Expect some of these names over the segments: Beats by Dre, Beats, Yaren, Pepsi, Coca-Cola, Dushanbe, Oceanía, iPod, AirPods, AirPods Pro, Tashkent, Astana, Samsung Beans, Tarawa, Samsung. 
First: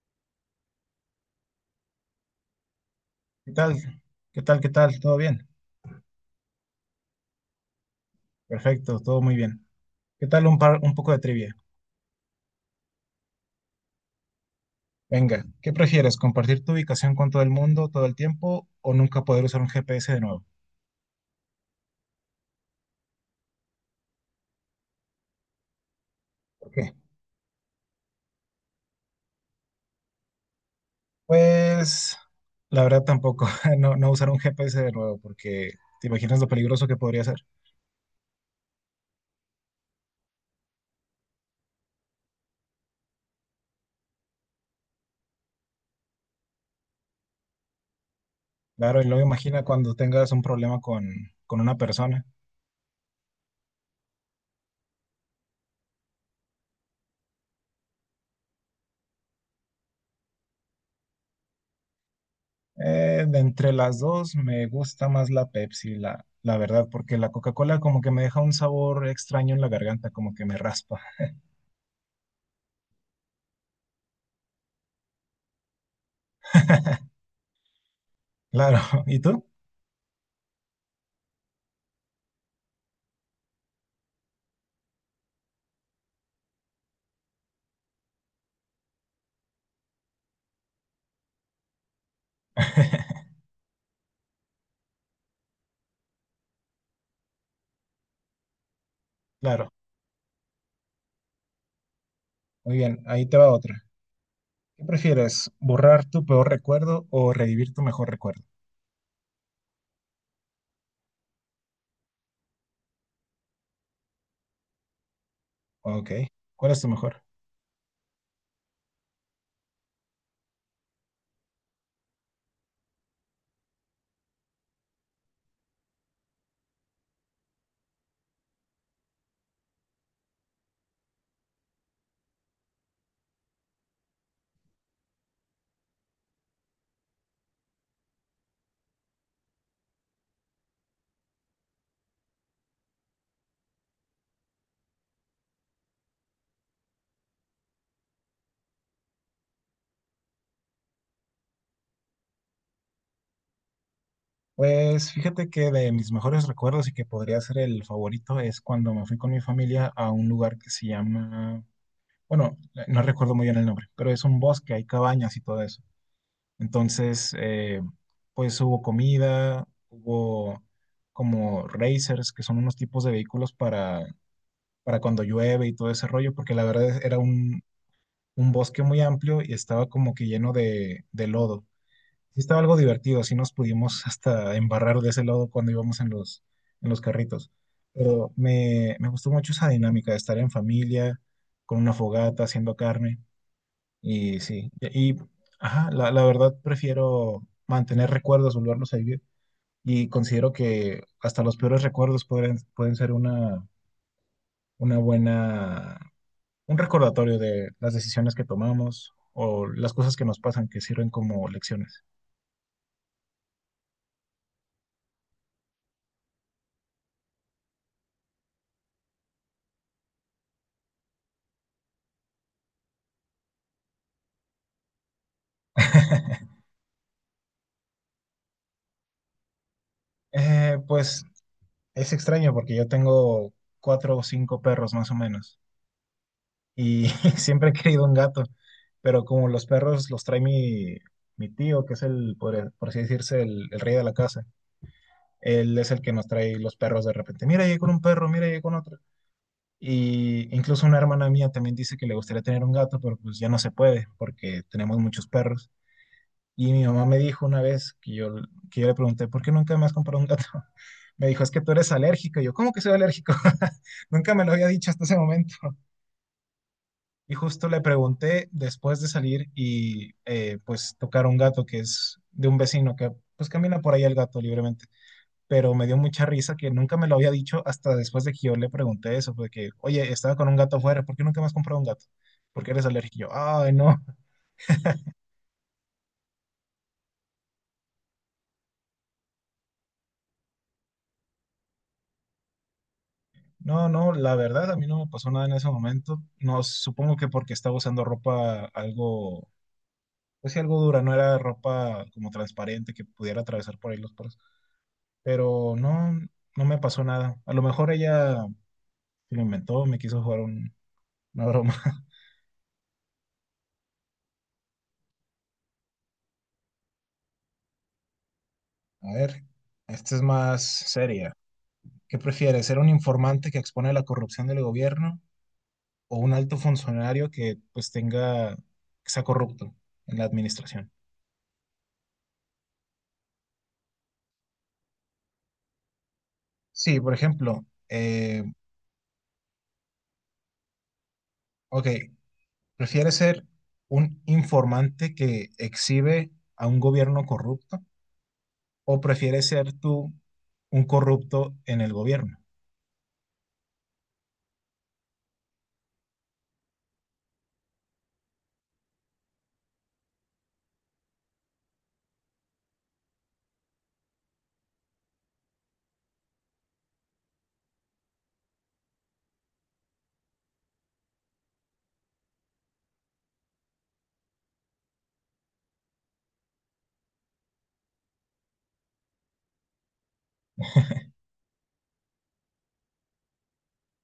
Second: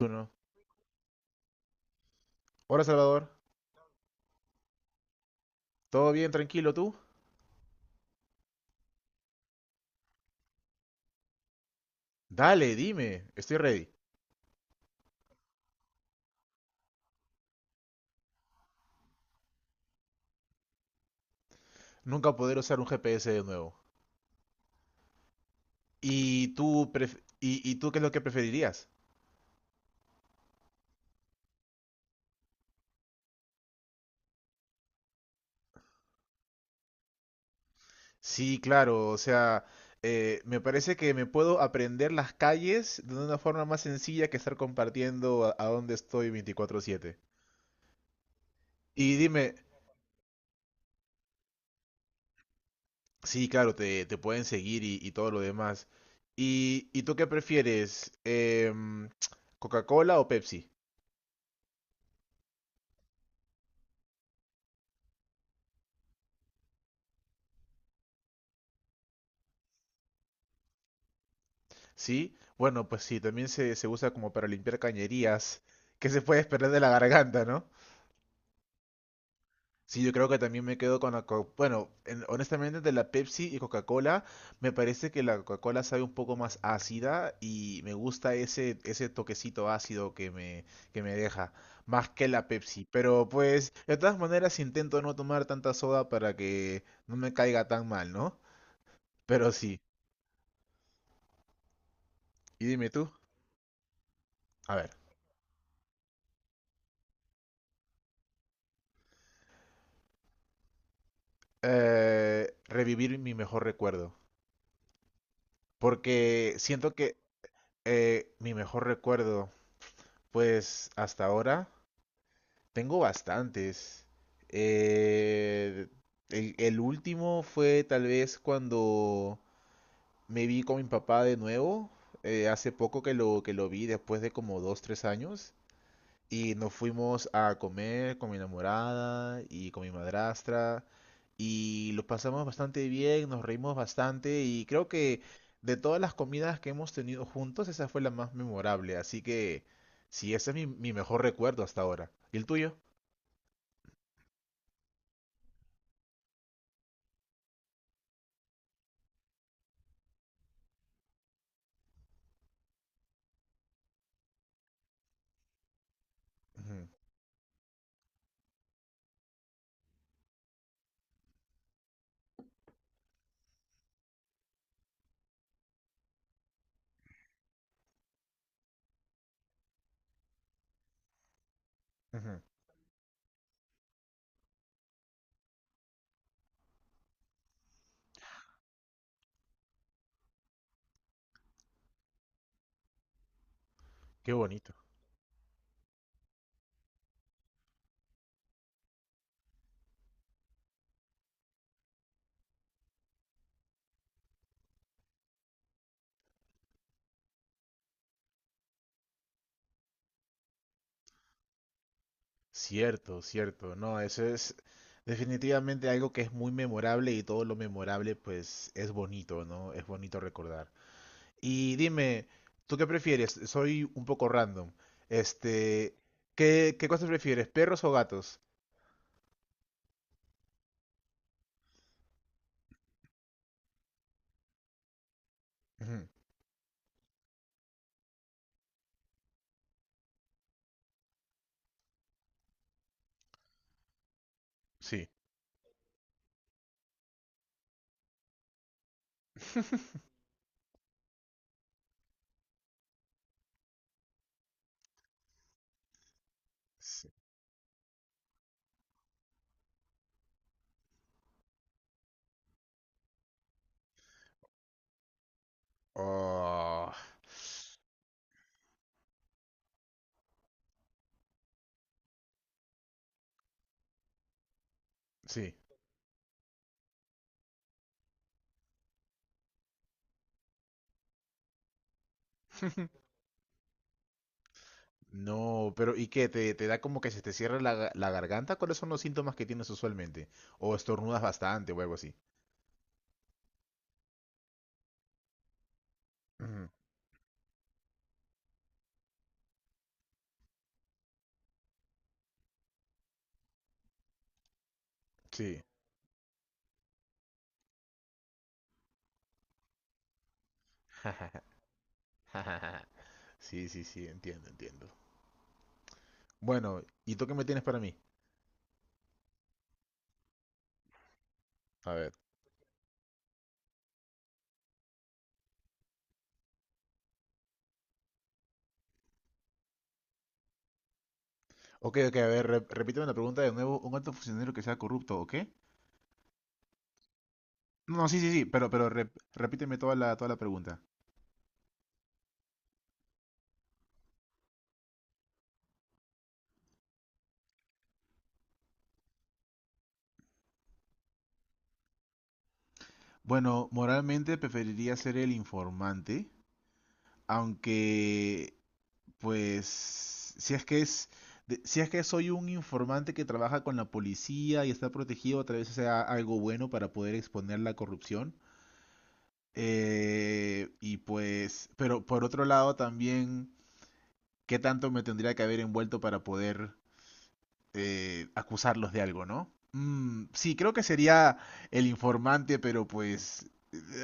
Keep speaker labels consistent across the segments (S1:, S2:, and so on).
S1: Uno. Hola Salvador,
S2: ¿Qué tal? ¿Qué tal? ¿Qué tal? ¿Todo bien?
S1: ¿todo bien, tranquilo tú?
S2: Perfecto, todo muy bien. ¿Qué tal un poco de trivia?
S1: Dale, dime, estoy ready.
S2: Venga, ¿qué prefieres? ¿Compartir tu ubicación con todo el mundo todo el tiempo o nunca poder usar un GPS de nuevo?
S1: Nunca poder usar un GPS de nuevo. ¿Y
S2: ¿Por
S1: tú,
S2: qué?
S1: y tú qué es lo que preferirías?
S2: Pues la verdad tampoco, no, no usar un GPS de nuevo porque te imaginas lo peligroso que podría ser.
S1: Sí, claro, o sea, me parece que me puedo aprender las calles de una forma más sencilla que estar compartiendo a dónde estoy 24/7.
S2: Claro, y
S1: Y
S2: luego
S1: dime,
S2: imagina cuando tengas un problema con una persona.
S1: sí, claro, te pueden seguir y todo lo demás. Y tú qué prefieres? ¿Coca-Cola o Pepsi?
S2: De entre las dos me gusta más la Pepsi, la verdad, porque la Coca-Cola como que me deja un sabor extraño en la garganta, como que me raspa.
S1: Sí, bueno, pues sí, también se usa como para limpiar cañerías. ¿Qué se puede esperar de la garganta, no?
S2: Claro, ¿y tú?
S1: Sí, yo creo que también me quedo con la Bueno, honestamente de la Pepsi y Coca-Cola, me parece que la Coca-Cola sabe un poco más ácida y me gusta ese, ese toquecito ácido que me deja, más que la Pepsi. Pero pues, de todas maneras intento no tomar tanta soda para que no me caiga tan mal, ¿no? Pero
S2: Claro,
S1: sí, y
S2: muy
S1: dime
S2: bien,
S1: tú,
S2: ahí te va otra.
S1: a
S2: ¿Qué
S1: ver,
S2: prefieres, borrar tu peor recuerdo o revivir tu mejor recuerdo?
S1: revivir mi mejor recuerdo.
S2: Ok,
S1: Porque
S2: ¿cuál es tu
S1: siento que
S2: mejor?
S1: mi mejor recuerdo, pues hasta ahora, tengo bastantes. Eh, el último fue tal vez cuando me vi con mi papá de nuevo, hace poco que lo vi, después de como dos, tres años. Y nos fuimos a comer con mi enamorada y con mi madrastra. Y lo pasamos bastante bien, nos reímos bastante. Y creo que de todas las comidas que hemos tenido juntos, esa fue la más memorable. Así que sí, ese es mi, mi mejor recuerdo hasta ahora. ¿Y el tuyo?
S2: Pues fíjate que de mis mejores recuerdos y que podría ser el favorito es cuando me fui con mi familia a un lugar que se llama, bueno, no recuerdo muy bien el nombre, pero es un bosque, hay cabañas y todo eso.
S1: Ujú,
S2: Entonces, pues hubo comida, hubo como racers, que son unos tipos de vehículos para cuando llueve y todo ese rollo, porque la verdad era un bosque muy amplio y estaba como que lleno de lodo. Sí
S1: ujú.
S2: estaba algo divertido, así nos pudimos hasta embarrar de ese lodo cuando íbamos en en los carritos. Pero me gustó mucho esa dinámica de estar en familia, con una fogata, haciendo carne.
S1: Qué
S2: Y sí,
S1: bonito.
S2: y, y, ajá, la verdad prefiero mantener recuerdos, volverlos a vivir. Y considero que hasta los peores recuerdos pueden ser una buena un recordatorio de las decisiones que tomamos o las cosas que nos pasan que sirven como lecciones.
S1: Cierto, cierto. No, eso es definitivamente algo que es muy memorable y todo lo memorable pues es bonito, ¿no? Es bonito recordar. Y dime, ¿tú qué prefieres? Soy un poco random. Este, ¿qué, qué cosas prefieres, perros o gatos?
S2: Pues es extraño porque yo tengo cuatro o cinco perros más o menos
S1: Ujú,
S2: y siempre he querido un gato, pero como los perros los trae mi tío, que es el, por así decirse, el rey de la casa,
S1: sí.
S2: él es el que nos trae los perros de repente. Mira, llegué con un perro, mira, llegué con otro. Y incluso una hermana mía también dice que le gustaría tener un gato, pero pues ya no se puede porque tenemos muchos perros. Y mi mamá
S1: Sí.
S2: me dijo una vez que yo le pregunté, ¿por qué nunca me has comprado un gato? Me dijo, es que tú eres alérgico. Y yo, ¿cómo que soy alérgico? Nunca me lo había dicho hasta ese momento.
S1: Oh,
S2: Y justo le pregunté después de salir y pues tocar un gato que es de un vecino que pues camina por ahí el gato libremente.
S1: sí.
S2: Pero me dio mucha risa que nunca me lo había dicho hasta después de que yo le pregunté eso, porque, oye, estaba con un gato afuera, ¿por qué nunca me has comprado un gato? Porque eres alérgico. Y yo, ay, no.
S1: No, pero ¿y qué? ¿Te, te da como que se te cierra la, la garganta? ¿Cuáles son los síntomas que tienes usualmente? ¿O estornudas bastante o algo así?
S2: No, no, la verdad a mí no me pasó nada en ese momento. No,
S1: Ujú,
S2: supongo que porque estaba usando ropa algo, pues sí, algo dura, no era ropa como transparente que pudiera atravesar por ahí los poros.
S1: sí.
S2: Pero no, no me pasó nada. A lo mejor ella se lo inventó, me quiso jugar una broma.
S1: Sí, sí, sí, entiendo, entiendo. Bueno, ¿y tú qué me tienes para mí?
S2: A ver, esta es más seria.
S1: A ver.
S2: ¿Qué prefieres, ser un informante que expone la corrupción del gobierno o un alto funcionario que pues tenga, que sea corrupto en la administración?
S1: Ok, ok, a ver, repíteme la pregunta de nuevo. ¿Un alto funcionario que sea corrupto o qué?
S2: Sí, por ejemplo,
S1: No, no, sí, sí, sí, pero repíteme toda la pregunta.
S2: ok, ¿prefiere ser un informante que exhibe a un gobierno corrupto o prefiere ser tú un corrupto en el gobierno
S1: Bueno, moralmente preferiría ser el informante, aunque, pues, si es que es, si es que soy un informante que trabaja con la policía y está protegido, tal vez sea algo bueno para poder exponer la corrupción. Y pues, pero por otro lado también, ¿qué tanto me tendría que haber envuelto para poder acusarlos de algo, ¿no? Sí, creo que sería el informante, pero pues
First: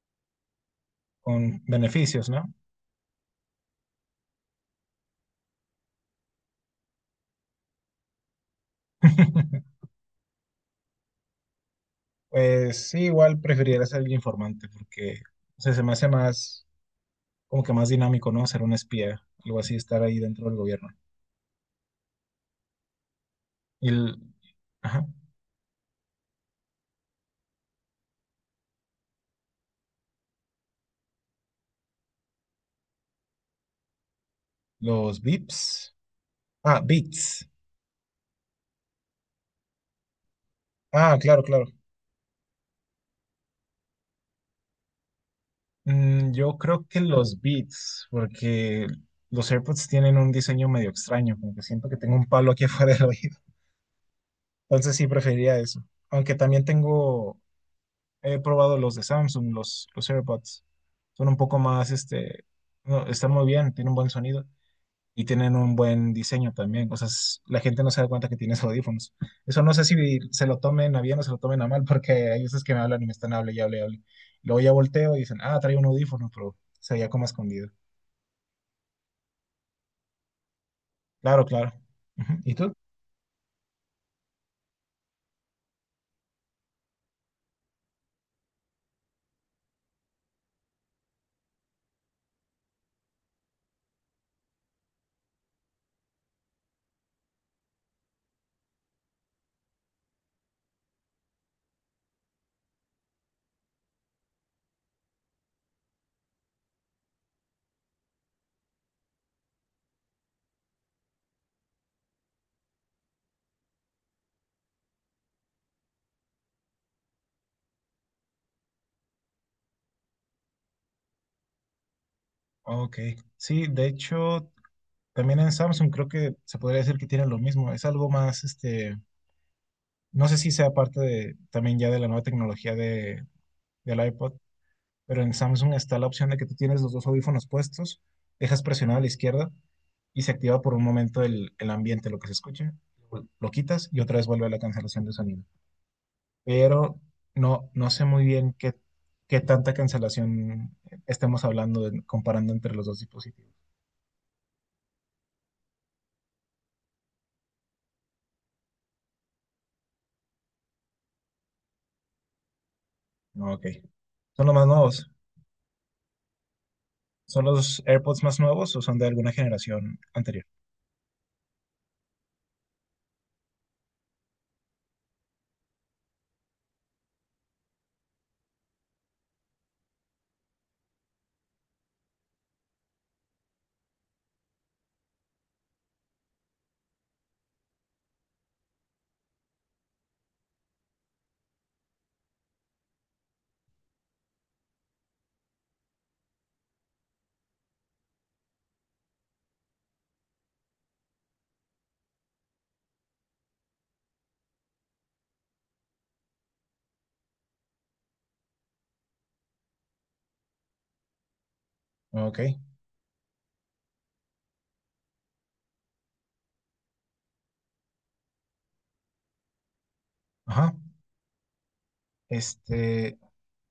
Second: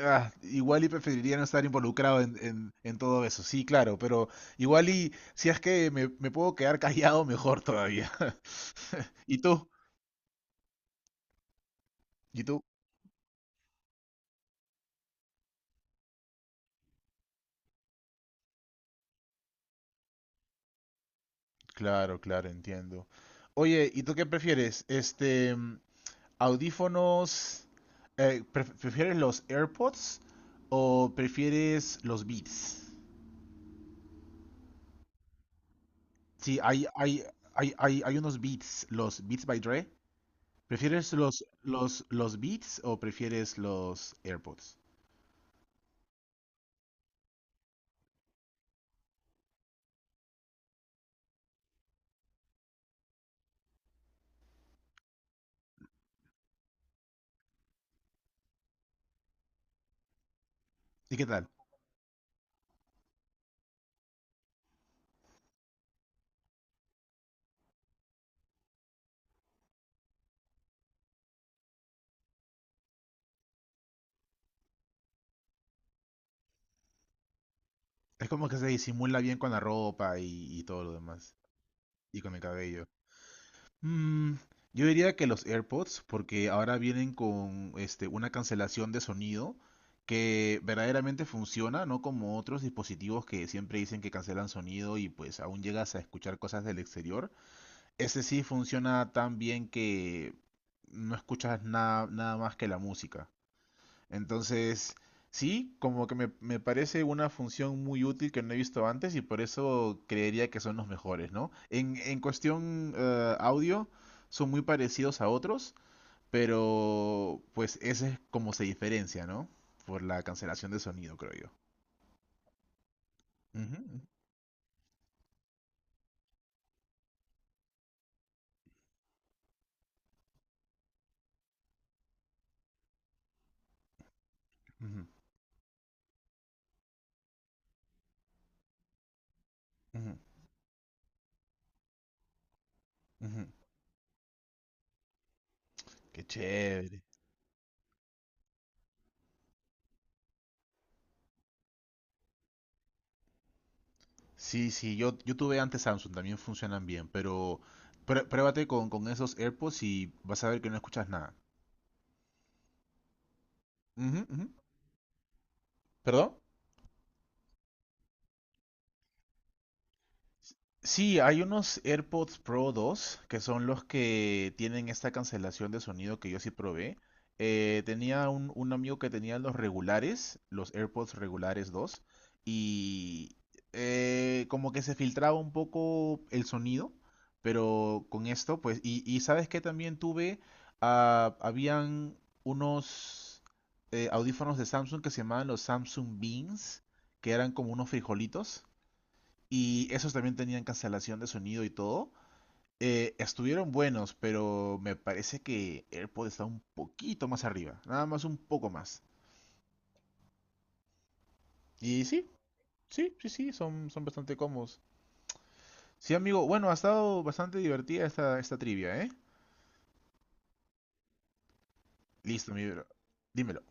S1: igual y preferiría no
S2: con
S1: estar involucrado
S2: beneficios,
S1: en,
S2: ¿no?
S1: en todo eso. Sí, claro, pero igual y si es que me puedo quedar callado, mejor todavía. ¿Y tú? ¿Y tú?
S2: Pues sí, igual preferiría ser el informante porque, o sea, se me hace más, como que más dinámico, ¿no? Ser un espía, algo así, estar ahí dentro del gobierno.
S1: Claro, claro, entiendo.
S2: Y
S1: Oye, ¿y tú
S2: el-
S1: qué prefieres?
S2: ajá,
S1: Este, audífonos, ¿prefieres los AirPods o prefieres los Beats?
S2: los VIPs.
S1: Sí,
S2: Ah,
S1: hay, hay,
S2: bits.
S1: hay, hay, hay unos beats, los Beats by Dre. ¿Prefieres
S2: Ah, claro, claro.
S1: los beats o prefieres los AirPods?
S2: Mm, yo creo que los Beats, porque los AirPods tienen un diseño medio extraño, como que siento que tengo un palo aquí afuera del oído. Entonces sí preferiría eso. Aunque también tengo, he probado los de Samsung, los AirPods.
S1: ¿Y qué
S2: Son un
S1: tal?
S2: poco más, no, están muy bien, tienen un buen sonido y tienen un buen diseño también. O sea, la gente no se da cuenta que tienes audífonos. Eso no sé si se lo tomen a bien o se lo tomen a mal, porque hay veces que me hablan y me están hable y hable y hable. Luego ya volteo y dicen, ah, trae un audífono, pero se veía como escondido.
S1: Es como que se disimula bien con la ropa y todo lo demás.
S2: Claro, claro.
S1: Y
S2: Ujú.
S1: con el
S2: ¿Y tú?
S1: cabello. Mm, yo diría que los AirPods, porque ahora vienen con este, una cancelación de sonido que verdaderamente funciona, no como otros dispositivos que siempre dicen que cancelan sonido y pues aún llegas a escuchar cosas del exterior. Ese sí funciona tan bien que no escuchas nada, nada más que la música. Entonces, sí, como que me parece una función muy útil que no he visto antes y por eso creería que son los mejores, ¿no? En cuestión audio, son muy parecidos a otros, pero pues ese es como se diferencia, ¿no? Por la cancelación de sonido, creo yo.
S2: Ok. Sí, de
S1: Ujú,
S2: hecho, también en Samsung creo que se podría decir que tienen lo mismo. Es algo más, no sé si sea parte de, también ya de la nueva tecnología de, del iPod,
S1: ujú,
S2: pero en Samsung está la opción de que tú tienes los dos audífonos puestos, dejas presionado a la izquierda
S1: ujú,
S2: y se activa por un momento el ambiente, lo que se escuche,
S1: ujú.
S2: lo quitas y otra vez vuelve a la cancelación de sonido.
S1: Qué
S2: Pero
S1: chévere.
S2: no, no sé muy bien qué tanta cancelación estemos hablando comparando entre los dos dispositivos.
S1: Sí, sí, yo tuve antes Samsung, también funcionan bien, pero pruébate con esos AirPods y vas a ver que no escuchas nada.
S2: Ok.
S1: Ujú, ujú.
S2: ¿Son los más nuevos?
S1: ¿Perdón?
S2: ¿Son los AirPods más nuevos o son de alguna generación anterior?
S1: Sí, hay unos AirPods Pro 2 que son los que tienen esta cancelación de sonido que yo sí probé. Tenía un amigo que tenía los regulares, los AirPods regulares 2, y como que se filtraba un poco el sonido, pero con esto, pues, y sabes que también tuve, habían unos audífonos de Samsung que se llamaban los Samsung Beans, que eran como unos frijolitos y esos también tenían cancelación de sonido y todo. Estuvieron buenos, pero me parece que AirPod está un poquito más arriba, nada más un poco más. Y sí,
S2: Ok.
S1: sí, sí, sí, son, son bastante cómodos. Sí, amigo, bueno, ha estado bastante divertida esta, esta trivia, ¿eh?
S2: Ajá.
S1: Listo, mi bro.
S2: Este,
S1: Dímelo.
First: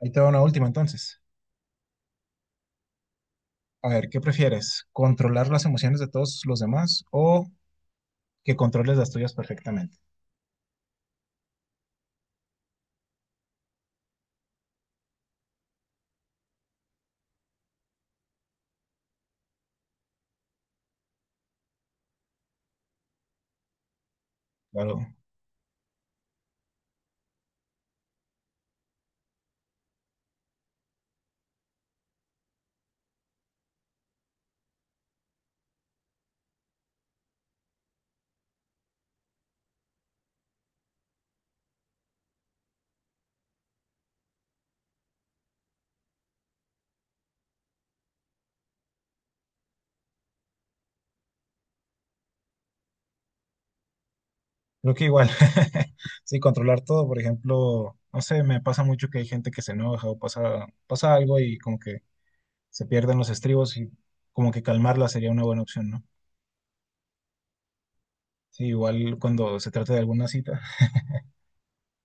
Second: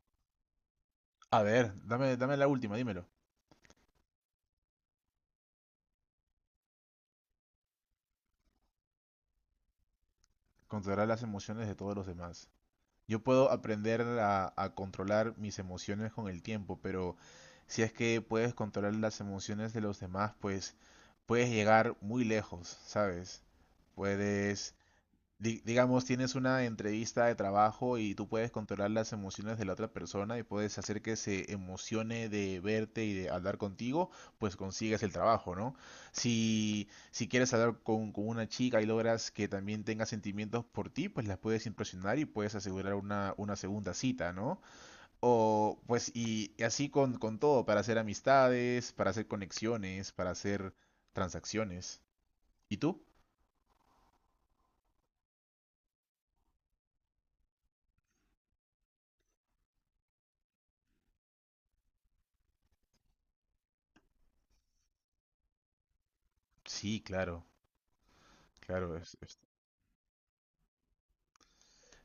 S2: ahí te va una última entonces.
S1: A ver, dame, dame la última, dímelo.
S2: A ver, ¿qué prefieres? ¿Controlar las emociones de todos los demás o que controles las tuyas perfectamente?
S1: Contará las emociones de todos los demás. Yo puedo aprender a controlar mis emociones con el tiempo, pero si es que puedes controlar las emociones de los demás, pues puedes llegar muy lejos, ¿sabes? Puedes
S2: Claro.
S1: digamos, tienes una entrevista de trabajo y tú puedes controlar las emociones de la otra persona y puedes hacer que se emocione de verte y de hablar contigo, pues consigues el trabajo, ¿no? Si, si quieres hablar con una chica y logras que también tenga sentimientos por ti, pues la puedes impresionar y puedes asegurar una segunda cita, ¿no? O pues y así con todo, para hacer amistades, para hacer conexiones, para hacer transacciones. ¿Y tú?
S2: Creo que igual. Sí, controlar todo, por ejemplo, no sé, me pasa mucho que hay gente que se enoja o pasa, pasa algo y como que se pierden los estribos y como que calmarla sería una buena opción, ¿no?
S1: Sí, claro,
S2: Sí,
S1: claro, es,
S2: igual cuando se trata de alguna cita,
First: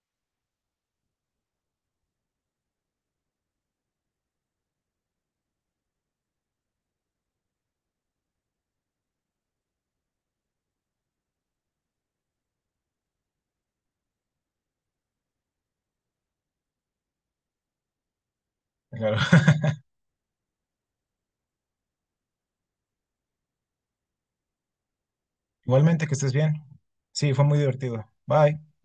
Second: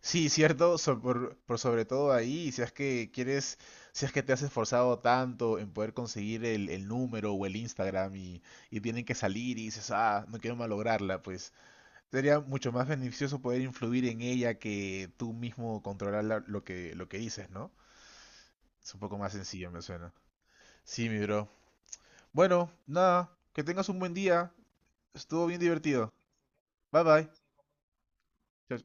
S1: sí, cierto, por sobre todo ahí, si es que quieres, si es que te has esforzado tanto en poder conseguir el número o el Instagram y tienen que salir y dices, ah, no quiero malograrla, pues sería mucho más beneficioso poder influir en ella que tú mismo controlar la- lo que dices, ¿no? Es un poco más
S2: claro.
S1: sencillo, me suena. Sí, mi bro. Bueno, nada, que tengas un buen día. Estuvo bien
S2: Igualmente,
S1: divertido.
S2: que estés bien.
S1: Bye bye.
S2: Sí, fue muy divertido. Bye.
S1: Chao,